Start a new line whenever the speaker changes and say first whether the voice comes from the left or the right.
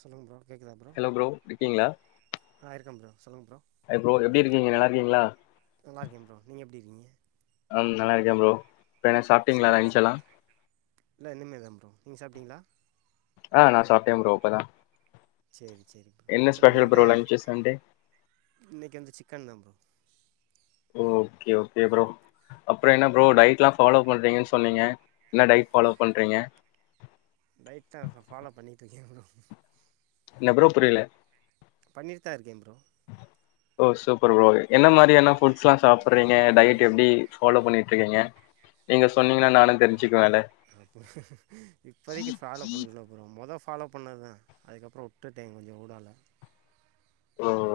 right: சொல்லுங்கள் ப்ரோ கேட்குதா
left: hello bro இருக்கீங்களா
right: ஆ இருக்கே ப்ரோ சொல்லுங்க ப்ரோ
left: ஹாய் ப்ரோ எப்டி இருக்கீங்க நல்லா இருக்கீங்களா
right: நல்லா இருக்கே ப்ரோ நீங்க எப்டி நீங்க
left: ம் நல்லா இருக்கே ப்ரோ இப்ப என்ன சாப்ட்டீங்களா
right: சேரி
left: லன்ச்
right: சேரி
left: எல்லா
right: இல்ல இனிமே தா ப்ரோ நீங்க சாப்டீங்களா
left: ஆ நா சாப்ட்டே ப்ரோ இப்பதா
right: சேரி சேரி ப்ரோ
left: என்ன
right: இப்ப நீங்க
left: ஸ்பெஷல்
right: எந்த
left: ப்ரோ லன்ச்சு சண்டே
right: இன்னைக்கு வந்து சிக்கன் தா ப்ரோ
left: ஓகே ஓகே ப்ரோ அப்றோ என்ன ப்ரோ டயட்ல்லா ஃபாலோ பண்றீங்கன்னு சொன்னீங்க என்ன டைய்ட் ஃபாலோ பண்றீங்க
right: டயட் தா ஃபாலோ பண்ணிட்டு இருக்கே ப்ரோ
left: எப்ரோ புரியல
right: பண்ணிட் தா இருக்கே ப்ரோ
left: ஓ சூப்பர் ப்ரோ என்ன மாரியான ஃபுட்ஸ்லா சாப்றீங்க டயட் எப்டி ஃபாலோ பண்ணி டி இருக்கீங்க நீங்க சொன்னீங்கன்னா
right: இப்ப
left: நானு தெரிஞ்சுக்குவேல
right: இப்பதைக்கு ஃபாலோ பண்ணல ப்ரோ மொத ஃபாலோ பண்ணது தா அதுக்கப்புற உட்டுட்ட கொஞ்ச ஊடால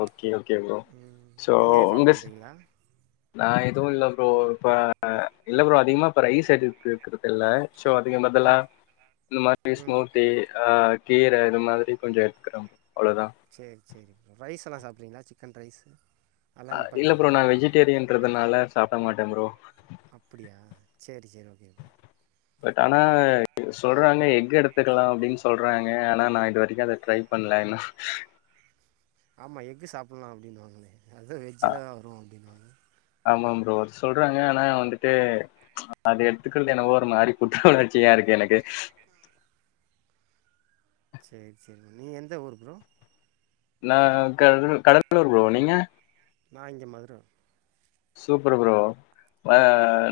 left: ஓகே ஓகே ப்ரோ
right: ம்
left: சோ
right: நீங்கள் ஃபாலோ
left: உங்க
right: பண்ணுறீங்களா
left: நா எதுவு இல்ல ப்ரோ இப்ப இல்ல ப்ரோ அதிகமா இப்ப ரைஸ் எடு எடுக்கறது இல்ல சோ அதுக்கு
right: ஆ
left: மதல்ல இந்த மாரி
right: ம்
left: ஸ்மூ்த்தி அ கீர இது மாதிரி கொஞ்ச எடுத்துக்கிறோ அவ்ளோ தா
right: சேரி ப்ரோ ரைஸ்ஸெல்லா சாப்றீங்களா சிக்கன் ரைஸு
left: ஆ
right: அதெல்லாம்
left: இல்ல ப்ரோ
right: நிப்பாட்டிங்களா
left: நா வெஜிடேரியன்றதுனால சாப்ட மாட்டே ப்ரோ
right: அப்படியா சேரி சேரி ஒகே ப்ரோ
left: பட் ஆனா சொல்றாங்க எக்ஃகு எடுத்துக்கலா அப்டின்னு சொல்றாங்க ஆனா நா இது வரைக்கு அத ட்ரை பண் ல [inaudible]
right: ஆமா எக்ஃகு சாப்டலா அப்படின்னுவாங்களே அது வெஜ்ஜல தா வரு அப்படின்னுவாங்க
left: ஆமா ப்ரோ அது சொல்றாங்க ஆனா வந்துட்டு அது எடுத்துக்கிறது என்னவோ ஒரு மாரி குற்ற உணர்ச்சியா இருக்கு எனக்கு
right: சேரி சேரி நீ எந்த ஊர் ப்ரோ
left: நான் கட கடலூர் ப்ரோ நீங்க
right: நா இங்க மதுர
left: சூப்பர் ப்ரோ ஆ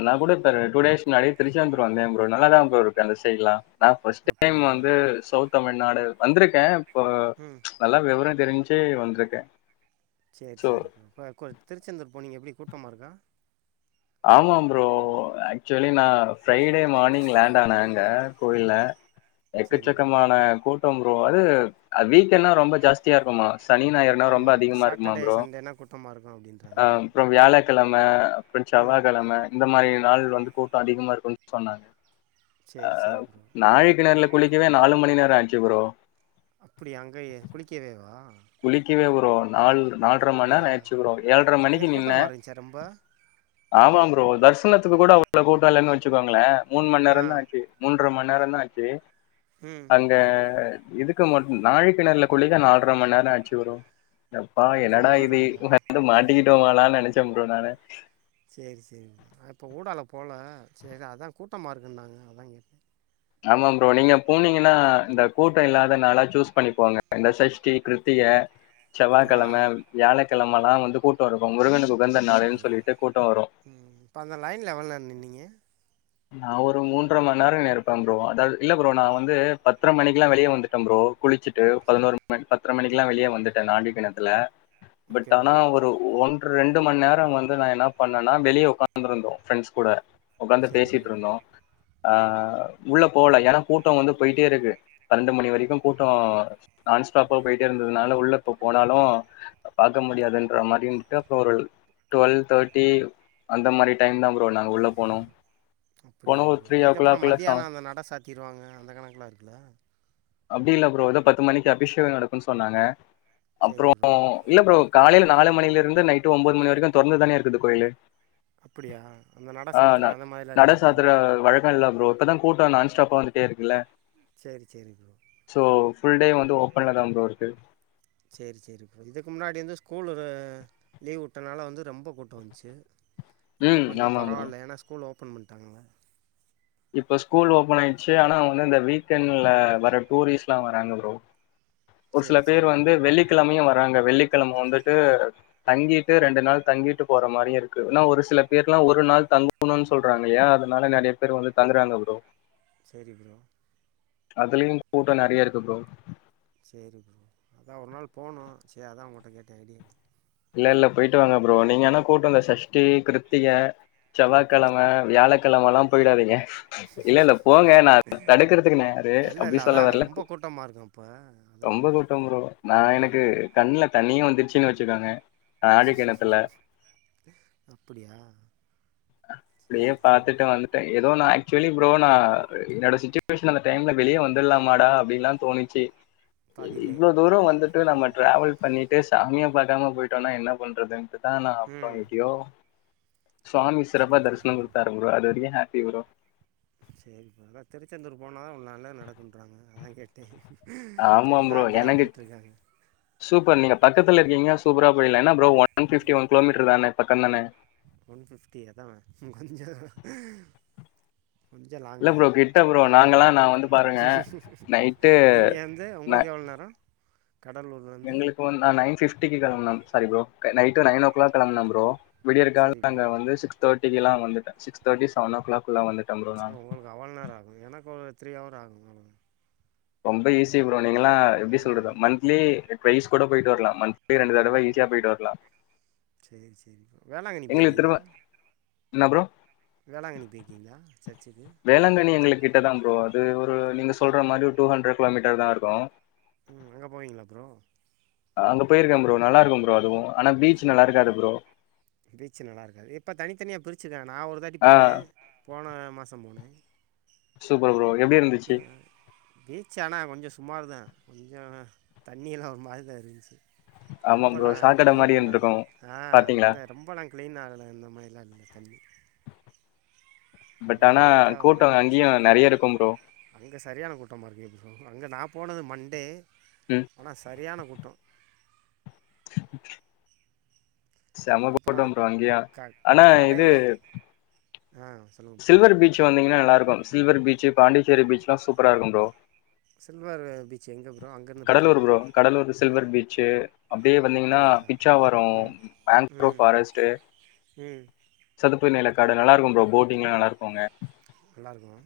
left: நா கூட இப்ப டூ டேஸ் முன்னாடி திருச்செந்தூர் வந்தேன் ப்ரோ நல்லாதா ப்ரோ இருக்கு அந்த சைட்லா நா ஃபஸ்ட் டைம்
right: அப்படியா
left: வந்து சௌத் தமிழ்நாடு வந்திருக்கே இப்போ
right: ம்
left: நல்லா விவர தெரிஞ்சே வந்திருக்கே
right: சேரி
left: சோ
right: சேரி ப்ரோ இப்ப திருச்செந்தூர் போனீங்க எப்டி கூட்டமா இருக்கா
left: ஆமா ப்ரோ ஆக்சுவலி நா ஃப்ரைடே மார்னிங் லேண்ட் ஆன அங்க கோயில்லா
right: சரி ப்ரோ
left: எக்கச்சக்கமான கூட்டோ ப்ரோ அது வீக்கெண்டா ரொம்ப ஜாஸ்தியாருக்குமா சனி ஞாயர்னா ரொம்ப
right: ஆமாம்
left: அதிகமா இருக்குமா
right: சாட்டர்டே
left: ப்ரோ
right: சண்டேனா கூட்டமாக இருக்கும்
left: அ
right: அப்படின்றாங்க
left: அப்புறம் வியாலக்கெளம செவ்வா
right: ம்
left: கெளம இந்த மாரி நாள் வந்து கூட்டோ அதிகமாருக்கோன் சொன்னாங்க
right: செரி செரி ப்ரோ
left: நாழி கிணறுல குளிக்கவே நாலு மணி நேரோ ஆயிச்சி ப்ரோ
right: அப்டியா அங்கயே குளிக்கவேவா
left: குளிக்கவே ப்ரோ நாள் நாள்ற மண் நேரோ
right: அப்படியா
left: ஆயிடுச்சி ப்ரோ ஏல்ற மணிக்கு
right: ஏன்
left: நின்ன
right: கூட்டமாக இருந்துச்சா ரொம்ப
left: ஆமாம் ப்ரோ தரிசனத்துக்கு கூட அவள கூட்டம் இலன்னு வச்சுக்கோங்களே முண்மணி
right: ஆ
left: நேரம்தான் ஆச்சி மூன்ற மணி கொன்னேரந் தா ஆச்சி
right: ம்
left: அங்க இதுக்கு மட்டு நாழிகெணறுலா குளிக்க நால்ர மண் நேரோ என்ன ஆச்சி ப்ரோ அடப்பாவி
right: ஆல்ரை
left: என்னடா
right: மணி நேரம்
left: இது
right: ஆகுதா
left: வந்து மாட்டிக்கிட்டோமாடான்னு நெனச்ச ப்ரோ நானு
right: சேரி சேரி நா இப்போ ஊடால போல சேரி அதா கூட்டமாருக்குன்னாங்க அதா கேட்டே
left: ஆமா ப்ரோ நீங்க போனீங்கன்னா இந்த கூட்டோ இல்லாத நாளா சூஸ் பண்ணிப்போங்க இந்த சஷ்டி கிருத்திக க செவ்வாகெளம
right: ஆ
left: வியாலக்கெளமல்லா வந்து கூட்டோருக்
right: கூட்டோருக்கு ம் இப்போ அந்த லைன்ல்ல எவ்ள நேரோ நின்னிங்க
left: நா ஒரு மூன்ற மண் நேரோ நின்னுருப்ப ப்ரோ அதாது இல்ல ப்ரோ நா வந்து பத்ற மணிக்குல்லா வெளிய வந்துட்ட ப்ரோ குளிச்சிட்டு பதினோரு மண் பத்ர மணிக்குல்லா வெளிய வந்துட்ட நாழி கெணத்துல பட்
right: ஓகே
left: ஆனா
right: ப்ரோ
left: ஒரு ஒன்ற ரெண் டுமண்நேரோ வந்து நா என்ன பண்ணனா வெளிய ஒக்காந்துருந்தோ பிரண்ட்ஸ் கூட
right: சரி ப்ரோ
left: பேசிட்ரிந்தோ அ உள்ள போல ஏன்னா கூட்டோ வந்து போயிட்டேருக்கு பனெண்டு மணி வெரிக்கு கூட்டோ நான் ஸ்டாப்பா போயிட்டே இருந்ததுனால உள்ள இப்ப போனாலு பாக்க முடியாதுன்ற மாரி இருந்துட்டு அப்றோ ஒரு டுவொல் தர்ட்டி அந்த மாரி டைம் தா ப்ரோ நாங்க உள்ள போனோ
right: அப்டியா ப்ரோ அதுக்கப்றோ
left: சா
right: மத்தியானோ அந்த நட சாத்திருவாங்க அந்த கணக்கெல்லாருக்குல்ல
left: அப்டி இல்ல ப்ரோ ஏதோ பத்து மணிக்கு அபிஷேகொ நடக்குன்னு சொன்னாங்க
right: சரி
left: அப்புறோ
right: ப்ரோ
left: இல்ல ப்ரோ காலைல நாலு மணிலருந்து நைட்டு ஒம்போது மணி வரைக்கு தொறந்து தான இருக்குது கோயிலு
right: அப்படியா அந்த நட
left: ஆ ந
right: சாத்துற அந்த மாரிலா இல்லைய ப்ரோ
left: இப்பதா கூட்டோ நான் ஸ்டாப்பா வந்துட்டேருக்குல்ல
right: சேரி சேரி
left: இப்போ ஃபுல் டே வந்து ஓப்பன்ல தா ப்ரோ இருக்கு
right: சேரி சேரி ப்ரோ இதுக்கு முன்னாடி வந்து ஸ்கூல்லு லீவ் வுட்டனால வந்து ரொம்போ கூட்டோ வந்ச்சி இப்போ
left: ம்
right: கொஞ்சோ
left: ஆமா ப்ரோ.
right: பரவால்ல ஏன்னா ஸ்கூல்ல ஓப்பன் பண்ட்டாங்கள
left: இப்ப ஸ்கூல் ஓபன் ஆயிட்ச்சி ஆனா வந்து இந்த வீக்கெண்ட்ல வர டூரிஸ்லா வராங்க ப்ரோ ஒரு சில
right: சரி
left: பேர்
right: சரி ப்ரோ
left: வந்து வெள்ளிக்கெளமையு வறாங்க வெள்ளிக்கெளம வந்துட்டு தங்கிட்டு ரெண்டு நாள் தங்கிட்டு போற மாரியிருக்கு ஏன்னா ஒரு சில பேர்ல்லா ஒரு நாள் தங்கணுன்னு சொல்றாங்கல்லையா அதனால நெறைய பேர் வந்து தங்கறாங்க ப்ரோ
right: செரி ப்ரோ
left: அதுலயு கூட்டோ நெறைய இருக்கு ப்ரோ
right: சேரி ப்ரோ அதா ஒரு நாள் போனோ‌ சேரி அதா உங்கட்ட கேட்டே ஐடியா
left: இல்லல்ல போயிட்டு வாங்க ப்ரோ நீங்க ஆனா கூட்டோ இந்த சஷ்டி கிருத்திக செவ்வாகெளம வியாலக்கெளமல்லா போயிடாதீங்க இல்ல இல்ல போங்க நா தடுக்கறதுக்கு நா யாரு அப்டி
right: இல்லல்ல அதா
left: சொல்ல வரல
right: ரொம்ப
left: கு-
right: கூட்டமாருக்கோ அப்ப
left: ரொம்ப கூட்டோ ப்ரோ நா எனக்கு கண்ல தண்ணியே வந்துருச்சின் வெச்சிக்கோங்க
right: அப்டியா
left: அப்டியே பாத்துட்டு வந்துட்ட எதோ நா ஆக்சுவலி ப்ரோ நா அ என்னோட சிச்சுவேஷன் அந்த டைம்ல வெளிய வந்துட்லாமாடா அப்டின்ல்லா தோணிச்சி
right: பாதியிலே
left: இவ்ளோ தூரோ வந்துட்டு நம்ம டிராவல் பண்ணிட்டு சாமிய பாக்காம போயி டோனா என்ன பண்றதுன்ட்டுதா நா அப்பா
right: ம்
left: எப்டியோ சுவாமி சிறப்பா
right: சேரி
left: தரிஸ்னோ
right: சேரி
left: குடுத்தாரு ப்ரோ அதுவெரிக்கு ஹாப்பி ப்ரோ
right: சேரி ப்ரோ திருச்செந்தூர் போ னாதா உ நல்லா நடக்குன்றாங்க அதா கேட்டே இப்ப
left: ஆமா
right: எல்லா
left: ப்ரோ
right: அங்கதா
left: எனக்கு
right: போய்ட்ருக்காங்க
left: சூப்பர் நீங்க பக்கத்துல இருக்கீங்க சூப்பரா போயிலா என்னா bro one fifty one kilometre தான பக்கந்தான
right: ஒன் பிஃப்டி அதா ம் கொஞ்சோ கொஞ்சோ லாங்க்
left: இல்ல
right: தா
left: ப்ரோ கிட்ட ப்ரோ
right: ஆ
left: நாங்கெல்லா நான் வந்து பாருங்க நைட்டு
right: நீங்க வந்து உங்களுக்கு எவ்ள் நேரோ கடலூர்லேருந்து
left: எங்களுக்கு வந் நா நைன் ஃபிப்டிக்கு கெளம்பன சாரி ப்ரோ க நைட்டு நைன் ஓ க்ளாக் கெளம்ப்ன ப்ரோ விடியற்கால
right: சேரி
left: அங்க
right: ப்ரோ
left: வந்து சிக்ஸ் தேட்டிக்கெலா வந்துட்ட சிக்ஸ் தேட்டி சவனோ ஓ க்ளாக்
right: ஒ உங்களுக்கு அவள் நேர ஆகுது எனக் ஒரு த்ரீ ஹவர் ஆகு [unintelligible]
left: ரொம்ப ஈஸி ப்ரோ நீங்கலா எப்டி
right: ஆ
left: சொல்றது மந்த்லி ட்வைஸ் கூட போய்ட்டு வர்லா மந்த் லி ரெண்டு தடவ
right: ம்
left: ஈஸியா போய்ட்டு வர்லா
right: சேரி சேரி ப்ரோ வேளாங்கண்ணி போய்ற்க்கீங்ளா
left: இன்னா ப்ரோ
right: வேளாங்கண்ணி போய்ற்க்கீங்ளா சர்ச்சுகு அந்த
left: எங்களுக்கு
right: வேளாங்கண்ணி
left: கிட்ட தான் ப்ரோ அது ஒரு நீங்க சொல்ற மாரி டூ ஹண்ட்ர கிலோமீட்டர் தா இருக்கு
right: ம் அங்க போவீங்களா ப்ரோ
left: அங்க போயிருக்கே ப்ரோ நல்லா இருக்கு ப்ரோ அதுவு
right: [unintelligible] பீச்சு நல்லா இருக்காது இப்ப தனித்தனியா பிரிச்சிருக்கா நா ஒரு தாட்டி
left: ஆ
right: போனே போன மாசோ போனே
left: சூப்பர் ப்ரோ எப்டி இருந்துச்சு
right: கொஞ்சு சுமாரு தா கொஞ்சோ தண்ணியெல்லா ஒரு மாரி தா இருந்துச்சு
left: ஆமா ப்ரோ
right: ரொம்பலாம்
left: சாக்கட மாரி இர்ந்
right: க்ளீனாலாம் ஆ அந்த ரொம்பெல்லா க்ளீன் ஆகல இந்த மாரிலா இல்ல
left: பட்
right: கொஞ்சோ
left: ஆனா
right: லைட்டா ஒரு மாத்ரி
left: கூட்டம்
right: ஆய்ச்சு
left: அங்கேயும் நெறைய இருக்கும் ப்ரோ
right: அங்க சரியான கூட்டமாருக்கு எப்டி சொ அங்க நா போனது மண்டே
left: ம்
right: ஆனா சரியான கூட்டோ
left: செம
right: அதுக்கப்புறம்
left: கூட்டோ
right: அந்த
left: ப்ரோ அங்கியா
right: க
left: ஆனா இது
right: கடையில் ஆ சொல்லுங்கள் ப்ரோ
left: சில்வர் பீச்சு வந்தீங்கனா நல்லாருக்கு சில்வரு பீச்சு பாண்டிச்சேரி பீச்ல்லா சூப்பரா இருக்கு ப்ரோ
right: சில்வரு பீச் எங்க
left: Cuddalore bro Cuddalore silver beach அப்டியே வந்தீங்கனா
right: அப்படியா
left: பிச்சாவரோ
right: ம்
left: ஆங் க்ரூவ்
right: ம்
left: ஃபாரஸ்டு
right: ம்
left: சதுப்பு நிலக்காடு நல்லாருக்கு ப்ரோ போட்டிங்லா நல்லாருக்கு அங்க
right: நல்லாயிருக்கும்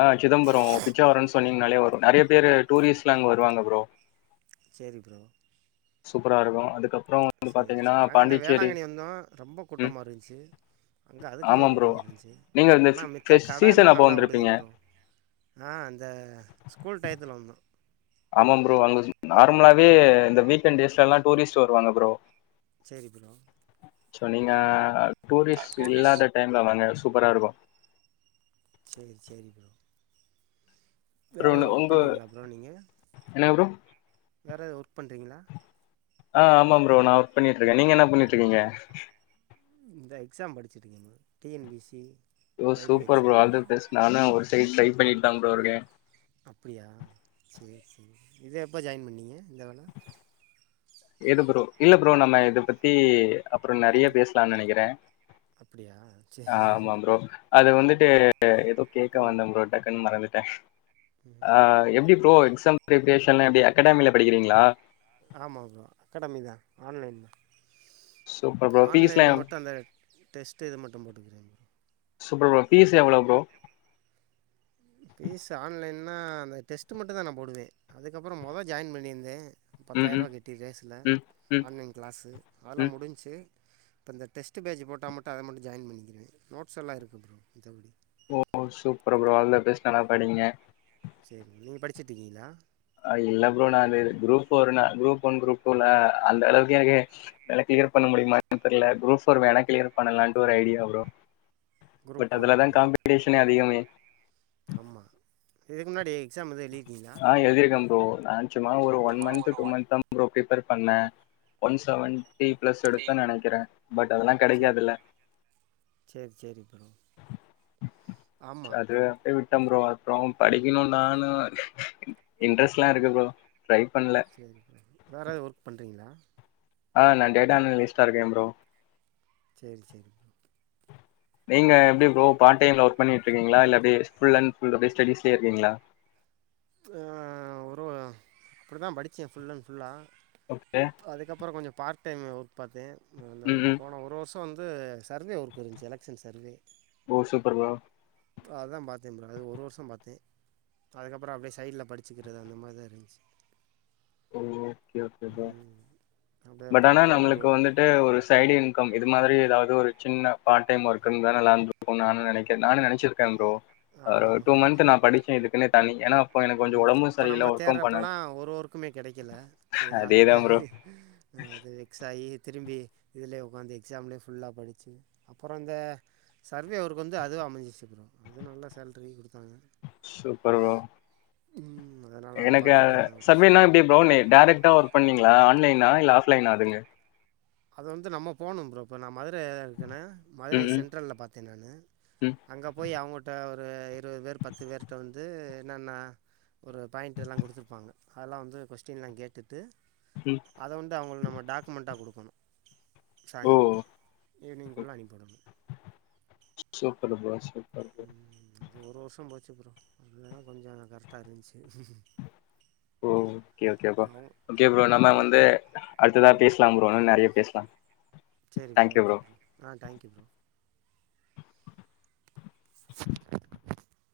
left: ஆ சிதம்பரோ பிச்சா வரன் சொன்னீங்னாலே வ நறைய பேரு டூரிஸ்ட்லா அங்க வருவாங்க ப்ரோ
right: சேரி ப்ரோ
left: சூப்பரா இருக்கு அதுக்கப்
right: சேரி சேரி நாங்க அந்த வேளாங்கண்ணி வந்தோ ரொம்போ
left: ம்.
right: கூட்டமா இருந்ச்சு அங்க அதுக்கு மேல
left: ஆமாம் ப்ரோ.
right: கூட்டம இருந்ச்சு
left: நீங்க இந்த
right: ஆனா
left: ஃபெ
right: மித்த
left: ஃபெஸ்
right: கடை எல்லா
left: சீசன் அப்போ
right: நல்லா ஓடுது
left: வந்திருப்பீங்க.
right: ப்ரோ ஆ அந்த ஸ்கூல் டயத்துல் வந்தோ
left: ஆமாம் ப்ரோ அங்க நார்மலாவே இந்த வீக்கெண்ட் டேஸ்லெல்லா டூரிஸ்ட் வருவாங்க ப்ரோ
right: செரி ப்ரோ
left: சோ நீங்க டூரிஸ்ட் இல்லாத டைம்ல வாங்க சூப்பரா இருக்கு
right: சேரி சேரி ப்ரோ வேற
left: ப்ரோ
right: எது ஒர்க்
left: உங்க
right: பண்றீங்ளா ப்ரோ நீங்க
left: என்னங்க ப்ரோ?
right: வேறு எ ஒர்க் பண்றீங்ளா
left: அ ஆமா ப்ரோ நா ஒர்க் பண்ணிட்ருக்கே நீங்க என்ன பண்ணிட்ருக்கீங்க
right: இந்த எக்ஸாம் படிச்சிட்ருக்கே bro T N P C
left: ஓ சூப்பர் ப்ரோ ஆல்தபெஸ் நானு ஒரு சைட் ட்ரை பண்ணிட் தா ப்ரோ இருக்கே
right: அப்பிடியா செரி செரி இது எப்ப ஜாயின் பண்ணீங்க இந்த வேல
left: எது ப்ரோ இல்ல ப்ரோ நாம இத பத்தி அப்றோ நேறைய
right: ம்
left: பேசலானு நெனைக்கிற
right: அப்படியா
left: அ
right: சரி
left: ஆமா ப்ரோ அது வந்துட்டு ஏதோ கேட்க
right: ம்
left: வந்தோ ப்ரோ டக்குன்னு மறந்துட் ட்ட அ எப்பிடி ப்ரோ எக்ஸாம் பிரெப்ரேஷன்லா எப்டி அகாடமில படிக்கிறீங்களா
right: ஆமா ப்ரோ அகடமிதா ஆன்லைன்
left: சூப்பர் ப்ரோ.
right: ஆன்லைன்ல
left: ஃபீஸ்லாம்
right: மட்டு அந்த டெஸ்ட்டு இது மட்டு போட்டுக்கிறே
left: சூப்பர் ப்ரோ பீஸ் எவ்ளோ ப்ரோ
right: பீஸ் ஆன்லைன்னா அந்த டெஸ்ட் மட்டுதா நா போடுவே அதுக்கப்புறோ மொத ஜாயின் பண்ணியிருந்தே
left: ம்,
right: பத்தாயிர
left: ம்,
right: ரூபா கட்டி ரேஸ்ல
left: ம், ம்,
right: ஆன்லைன் கிளாஸ்சு அதெல்லா
left: ம்.
right: முடிஞ்ச்சு இப்போ இந்த டெஸ்டு பேஜ் போட்டா மட்டு அத மட்டு ஜாயின் பண்ணிக்குறுவே நோட்ஸ்லெல்லா இருக்குது ப்ரோ மத்தபடி
left: ஓ சூப்பர் ப்ரோ ஆல்தபெஸ்ட் நல்லா படிங்க
right: செரி நீங்க படிச்சுட்டு இருக்கீங்களா
left: இல்ல ப்ரோ நா அது group four group one group டூல அந்த அளவுக்கு எனக்குக்கு எனக்கு கிளியர் பண்ண முடியுமானு தெரில குரூப் ஃபோர் வேணா கிளியர் பண்ணலான்டு ஒரு ஐடியா ப்ரோ
right: குரூப்
left: பட்
right: ஃபோரா
left: அதுலதா
right: ப்ரோ
left: காம்பிடேஷனே அதிகமே
right: ஆமாம் இதுக்கு முன்னாடி எக்ஸாம் எது எழுதிருக்கீங்ளா
left: நா சும்மா ஒரு ஒன் மன்த் டூ மன்த் தா ப்ரோ ப்ரேபர் பண்ணே ஒன் செவன் செவன்ட்டி பிளஸ் எடுத்தனு நெனைக்கிறே பட் அதெல்லா கெடைக்காதுல்ல
right: சேரி ப்ரோ ஆமாம்
left: அது அப்டியே விட் ட்டே ப்ரோ அப்றோ படிக்கணு நானு இன்ட்ரெஸ்ட்லா இருக்கு ப்ரோ ட்ரை பண்ல
right: வேற எது ஒர்க் பண்றீங்ளா
left: அ நா டேட்டா அனலிஸ்ட்டா இருக்கே ப்ரோ
right: சேரி சேரி
left: நீங்க எப்டி ப்ரோ பார்ட் டைம்ல ஒர்க் பண்ணிட்டு இருக்கீங்களா இல்ல எப்டி ஃபுல் அண்ட் ஃபுல் ஸ்டிஸ்லயே இருக்கீங்களா
right: அ ஒரு அப்பிடி தா படிச்சே ஃபுல் அண்ட் ஃபுல்லா
left: ஓகே
right: அதுக்கப்றோ கொஞ்சோ பார்ட் டைம் ஒர்க் பாத்தே அந்த
left: ம் ம்
right: போன ஒரு வருசோ வந்து சர்வே ஒர்க்கு இருந்துச்சு எலெக்சன் சர்வே
left: ஓ சூப்பர் ப்ரோ
right: ம் அதா பாத்தே ப்ரோ அது ஒரு வருசோ பாத்தே அதுக்கப்றோ அப்டியே சைட்ல படிச்சுக்கிறது அந்த மாரிதா இருந்துச்சு
left: ஓ ஓகே ஓகே ப்ரோ
right: ம் அப்படியே
left: பட் ஆனா
right: பார்ட் டைமாக ஒரு
left: நம்மளுக்கு வந்துட்டு ஒரு சைடு இன்கம் இது மாரி எதாவது ஒரு சின்ன பார்ட் டைம் ஒர்க் இருந்தா நல்லா இருந்துருக்கு நானு நெனைக்கிறே நானு நேனச்சிருக்கே ப்ரோ அ ஒரு
right: ஆமாம்
left: டூ
right: ப்ரோ
left: மந்த் நானு படிச்சே இதுக்குன்னே தனி ஏன்னா இப்ப எனக்கு கொஞ்சோ
right: ம்
left: ஒடம்பு சரிய இல்ல ஒர்க்கு பண்ணல
right: வெக்கல செரி அதுக்காக அது வெக்ஸ் ஆயி திரும்பி இதுலயே ஒக்காந்து எக்ஸாம்லேயே ஃபுல்லா படிச்சு அப்புறோ இந்த சர்வே ஒர்க்கு வந்து அதுவா அமஞ்சுச்சு ப்ரோ அது நல்ல சேலரி குடுத்தாங்க
left: சூப்பர் ப்ரோ
right: ம் அதனால் அதை
left: எனக்கு
right: பார்த்துட்ருந்தேன் ஒரு வருஷம்
left: சர்வேனா எப்பிடி ப்ரோ டேரக்ட்டா ஒர்க் பண்ணீங்ளா ஆன்லைனா ஆஃப்லைனா அதுங்க
right: அது வந்து நம்ம போணு ப்ரோ இப்ப நம்ம மதுர இருக்கேன மதுரை
left: ம் ம்
right: சென்ட்ரல் பாத்தே நானு
left: ம்
right: அங்கே போய் அவங்கிட்ட ஒரு ஒரு இருபது பேர் பத்து பேர்கிட்ட வந்து என்னென்ன ஒரு பாயிண்ட்டெல்லா குடுத்துருப்பாங்க அதெல்லா வந்து கொஸ்டின்லா கேட்டுட்டு
left: ம்
right: அத வன்டு அவங்களுக்கு நம்ம டாக்குமெண்ட்டா குடுக்கணு
left: ஓ
right: சாயங்காலோ ஈவினிங்க்குள்ளே அனுப்பிவிடணு
left: சூப்பர் ப்ரோ சூப்பர் ப்ரோ
right: உம் அது ஒரு வருஷோ போச்சு ப்ரோ அதனாலா கொஞ்சோ கரெக்டா இருந்துச்சு
left: ஓ ஓகே ஓகே ப்ரோ
right: பாவம்
left: ஓகே
right: ஆ
left: ப்ரோ நம்ம
right: அவங்க
left: வந்து அடுத்ததா பேசலா ப்ரோ நெறைய பேசலா ஆ [inaudible]
right: செரி ப்ரோ ஓகே ப்ரோ ஆ தயிங்க்யூ ப்ரோ [inaudible]